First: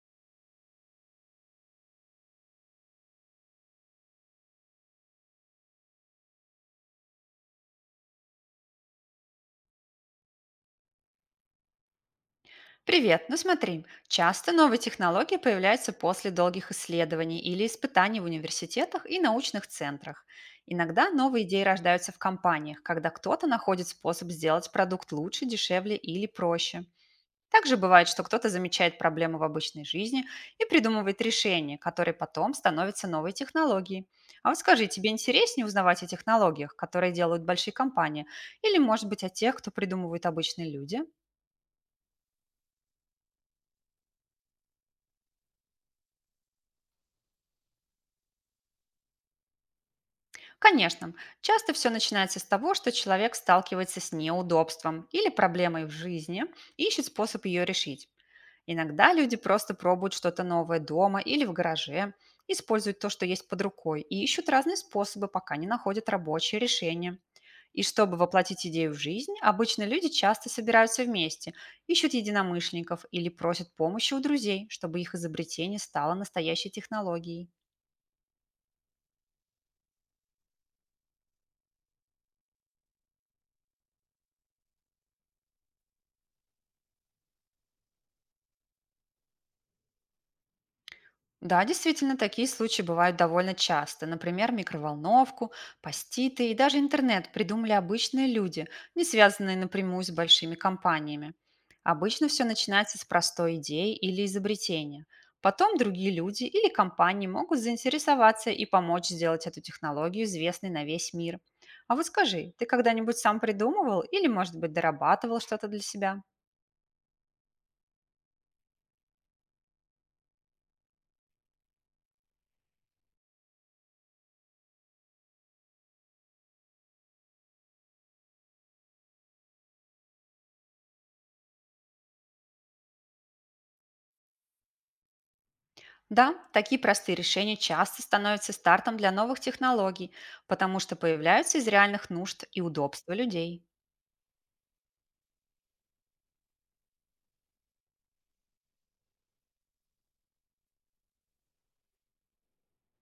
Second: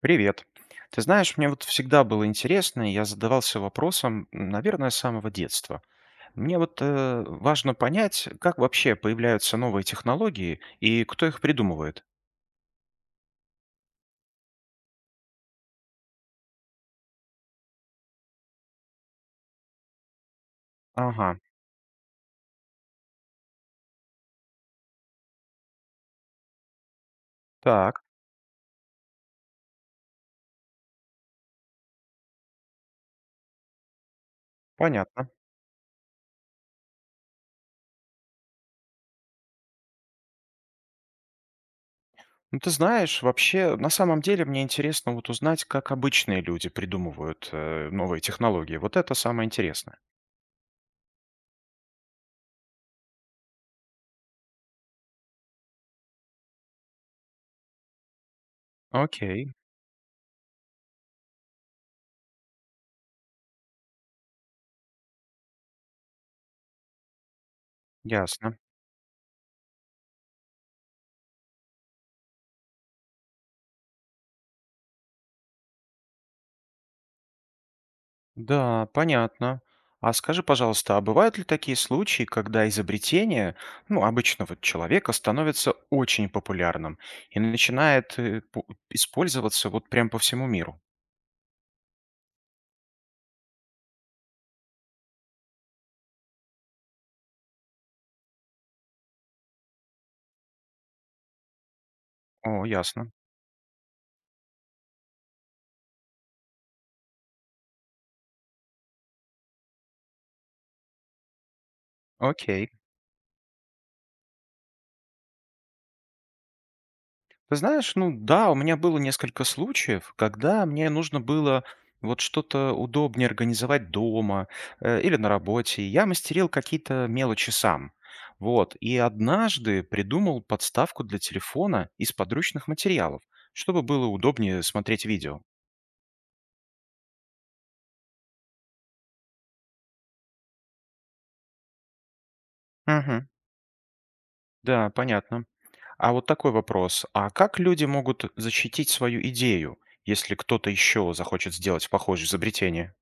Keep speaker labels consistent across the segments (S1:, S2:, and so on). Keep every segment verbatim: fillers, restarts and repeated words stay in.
S1: Привет. Ты знаешь, мне вот всегда было интересно, и я задавался вопросом, м, наверное, с самого детства. Мне вот э, важно понять, как вообще появляются новые технологии и кто их придумывает.
S2: Привет, ну смотри, часто новые технологии появляются после долгих исследований или испытаний в университетах и научных центрах. Иногда
S1: Ага,
S2: новые идеи рождаются в компаниях, когда кто-то находит способ сделать продукт лучше, дешевле или проще. Также
S1: так,
S2: бывает, что кто-то замечает проблему в обычной жизни и придумывает решения, которые потом становятся новой технологией. А вот скажи, тебе
S1: понятно.
S2: интереснее узнавать о технологиях, которые делают большие компании, или, может быть, о тех, кто придумывают обычные люди?
S1: Ну, ты знаешь, вообще, на самом деле мне интересно вот узнать, как обычные люди придумывают э, новые технологии. Вот это самое интересное.
S2: Конечно, часто все начинается с того, что человек сталкивается с неудобством или проблемой в жизни и ищет способ ее решить. Иногда люди
S1: Окей,
S2: просто пробуют что-то новое дома или в гараже, используют то, что есть под рукой, и ищут разные способы, пока не находят рабочее решение. И чтобы
S1: ясно.
S2: воплотить идею в жизнь, обычно люди часто собираются вместе, ищут единомышленников или просят помощи у друзей, чтобы их изобретение стало настоящей технологией.
S1: Да, понятно. А скажи, пожалуйста, а бывают ли такие случаи, когда изобретение, ну, обычно вот человека становится очень популярным и начинает э, пу- использоваться вот прям по всему миру?
S2: Да, действительно, такие случаи бывают довольно часто. Например, микроволновку, паститы и даже интернет придумали обычные люди, не связанные напрямую с большими компаниями. Обычно все
S1: О,
S2: начинается с
S1: ясно.
S2: простой идеи или изобретения. Потом другие люди или компании могут заинтересоваться и помочь сделать эту технологию известной на весь мир. А вот скажи, ты
S1: Окей.
S2: когда-нибудь сам придумывал или, может быть, дорабатывал что-то для себя?
S1: Ты знаешь, ну да, у меня было несколько случаев, когда мне нужно было вот что-то удобнее организовать дома э, или на работе. Я мастерил какие-то мелочи сам. Вот. И однажды придумал подставку для телефона из подручных материалов, чтобы было удобнее смотреть видео.
S2: Да, такие простые решения часто становятся стартом для новых технологий, потому что появляются из реальных нужд и удобства
S1: Угу.
S2: людей.
S1: Да, понятно. А вот такой вопрос. А как люди могут защитить свою идею, если кто-то еще захочет сделать похожее изобретение?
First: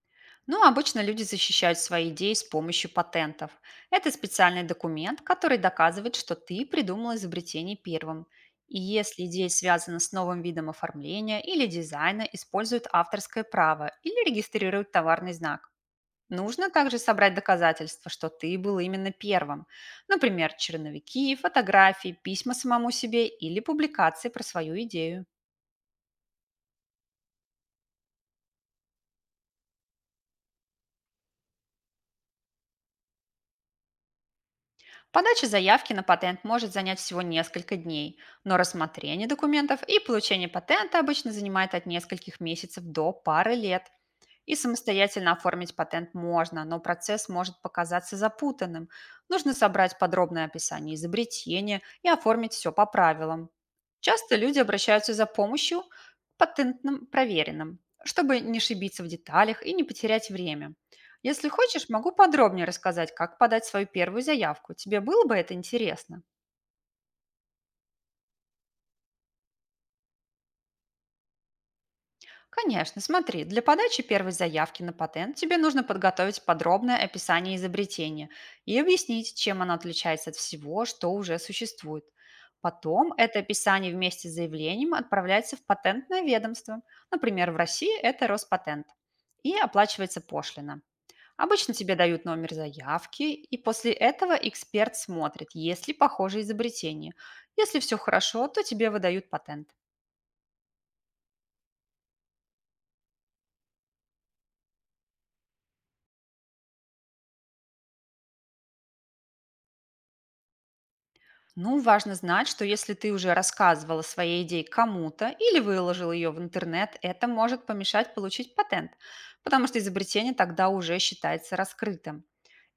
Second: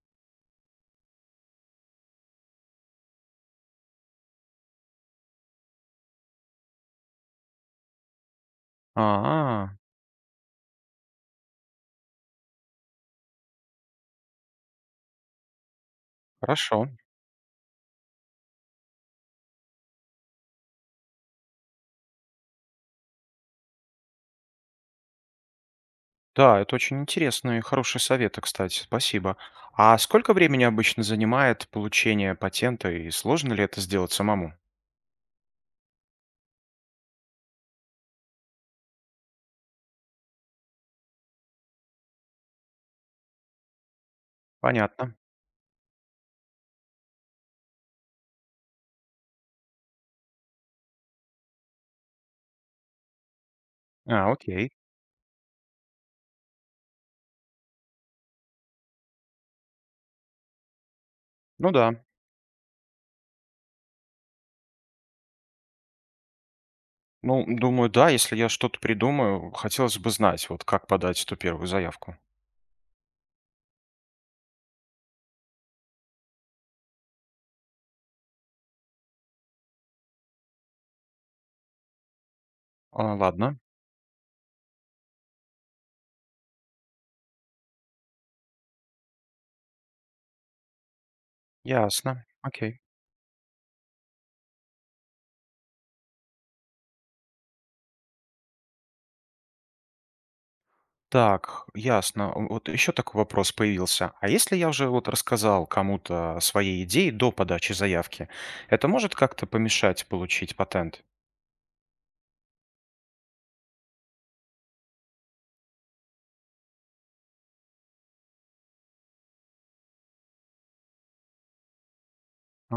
S2: Ну, обычно люди защищают свои идеи с помощью патентов. Это специальный документ, который доказывает, что ты придумал изобретение первым. И если идея
S1: А,
S2: связана с новым видом оформления или дизайна, используют авторское право или регистрируют товарный знак. Нужно
S1: хорошо.
S2: также собрать доказательства, что ты был именно первым. Например, черновики, фотографии, письма самому себе или публикации про свою идею.
S1: Да, это очень интересные и хорошие советы, кстати, спасибо. А сколько времени обычно занимает получение патента и сложно ли это сделать самому?
S2: Подача заявки на патент может занять всего несколько дней, но рассмотрение документов и получение патента обычно занимает от нескольких месяцев до пары лет. И
S1: Понятно.
S2: самостоятельно оформить патент можно, но процесс может показаться запутанным. Нужно собрать подробное описание изобретения и оформить все по правилам.
S1: А,
S2: Часто люди
S1: окей.
S2: обращаются за помощью к патентным проверенным, чтобы не ошибиться в деталях и не потерять время. Если
S1: Ну
S2: хочешь,
S1: да.
S2: могу подробнее рассказать, как подать свою первую заявку. Тебе было бы это интересно?
S1: Ну, думаю, да, если я что-то придумаю, хотелось бы знать, вот как подать эту первую заявку.
S2: Конечно, смотри, для подачи первой заявки на патент тебе нужно подготовить подробное описание изобретения и объяснить, чем оно отличается от всего, что уже существует. Потом
S1: А,
S2: это
S1: ладно,
S2: описание вместе с заявлением отправляется в патентное ведомство. Например, в России это Роспатент. И оплачивается пошлина. Обычно тебе дают
S1: ясно.
S2: номер
S1: Окей.
S2: заявки, и после этого эксперт смотрит, есть ли похожие изобретения. Если все хорошо, то тебе выдают патент.
S1: Так, ясно. Вот еще такой вопрос появился. А если я уже вот рассказал кому-то о своей идее до подачи заявки, это может как-то помешать получить патент?
S2: Ну, важно знать, что если ты уже рассказывала о своей идее кому-то или выложил ее в интернет, это может помешать получить патент, потому что изобретение тогда уже считается раскрытым.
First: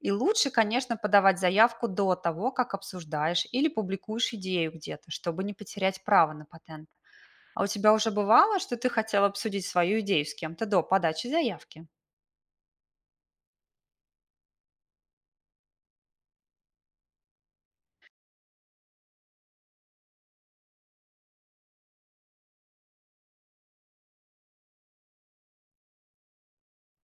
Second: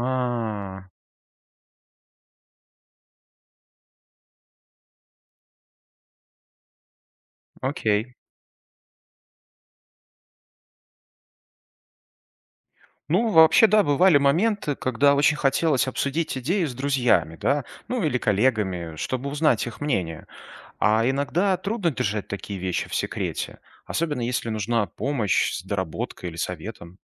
S2: И лучше, конечно, подавать заявку до того, как обсуждаешь или публикуешь идею где-то, чтобы не потерять право на патент. А у тебя уже
S1: окей.
S2: бывало, что ты хотел обсудить свою идею с кем-то до подачи заявки?
S1: Ну, вообще, да, бывали моменты, когда очень хотелось обсудить идеи с друзьями, да, ну или коллегами, чтобы узнать их мнение. А иногда трудно держать такие вещи в секрете, особенно если нужна помощь с доработкой или советом.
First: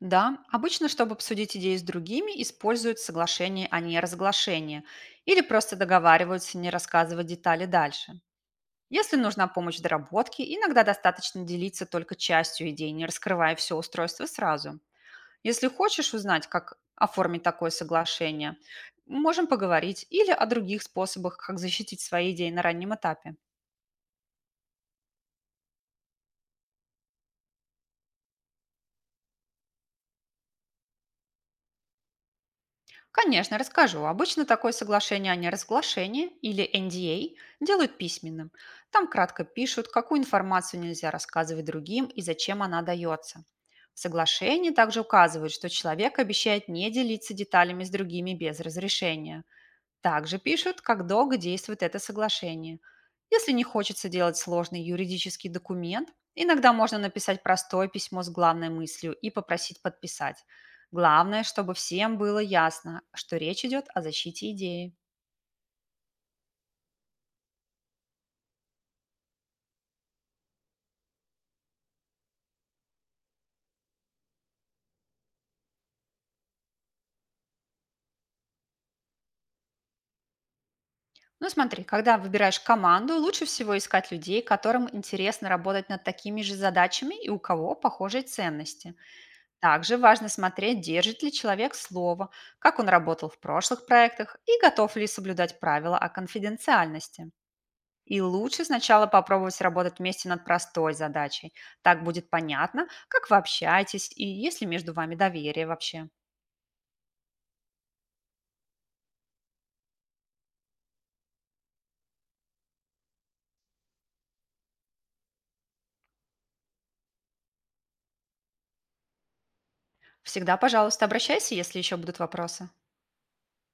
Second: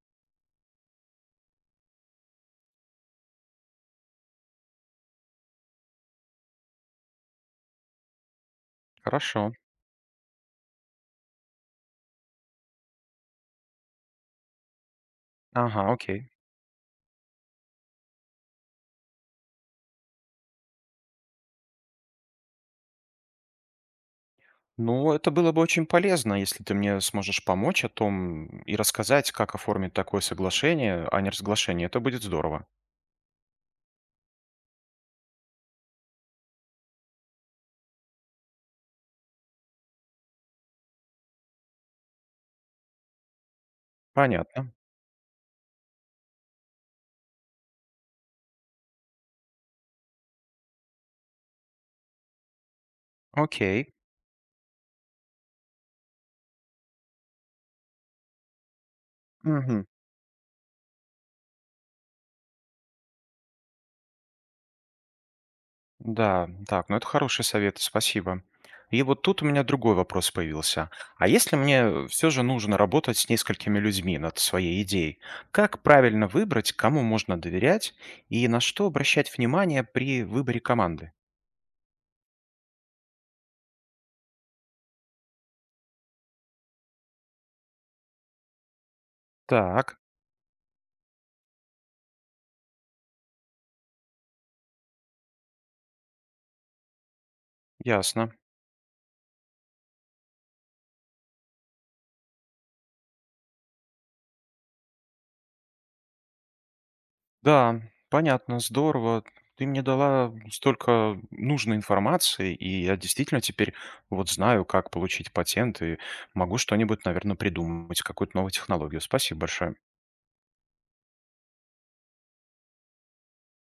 S2: Да, обычно, чтобы обсудить идеи с другими, используют соглашение о неразглашении или просто договариваются не рассказывать детали дальше. Если нужна
S1: Хорошо.
S2: помощь в доработке, иногда достаточно делиться только частью идей, не раскрывая все устройство сразу. Если
S1: Ага,
S2: хочешь
S1: окей.
S2: узнать, как оформить такое соглашение, можем поговорить или о других способах, как защитить свои идеи на раннем этапе.
S1: Ну, это было бы очень полезно, если ты мне сможешь помочь о том и рассказать, как оформить такое соглашение, а не разглашение. Это будет здорово.
S2: Конечно, расскажу. Обычно такое соглашение о неразглашении или N D A делают письменным. Там кратко пишут, какую информацию нельзя рассказывать другим и зачем она дается. В соглашении
S1: Понятно.
S2: также указывают, что человек обещает не делиться деталями с другими без разрешения. Также пишут, как долго действует это соглашение. Если не
S1: Окей.
S2: хочется делать сложный юридический документ, иногда можно написать простое письмо с главной мыслью и попросить
S1: Мгм.
S2: подписать. Главное, чтобы всем было ясно, что речь идет о защите идеи.
S1: Да, так, ну это хорошие советы, спасибо. И вот тут у меня другой вопрос появился. А если мне все же нужно работать с несколькими людьми над своей идеей, как правильно выбрать, кому можно доверять и на что обращать внимание при выборе команды?
S2: Ну смотри, когда выбираешь команду, лучше всего искать людей, которым интересно работать над такими же задачами и у кого похожие ценности. Также
S1: Так,
S2: важно смотреть, держит ли человек слово, как он работал в прошлых проектах и готов ли соблюдать правила о конфиденциальности. И
S1: ясно.
S2: лучше сначала попробовать работать вместе над простой задачей. Так будет понятно, как вы общаетесь и есть ли между вами доверие вообще.
S1: Да, понятно, здорово. Ты мне дала столько нужной информации, и я действительно теперь вот знаю, как получить патент, и могу что-нибудь, наверное, придумать, какую-то новую технологию. Спасибо большое.
S2: Всегда, пожалуйста, обращайся, если еще будут вопросы.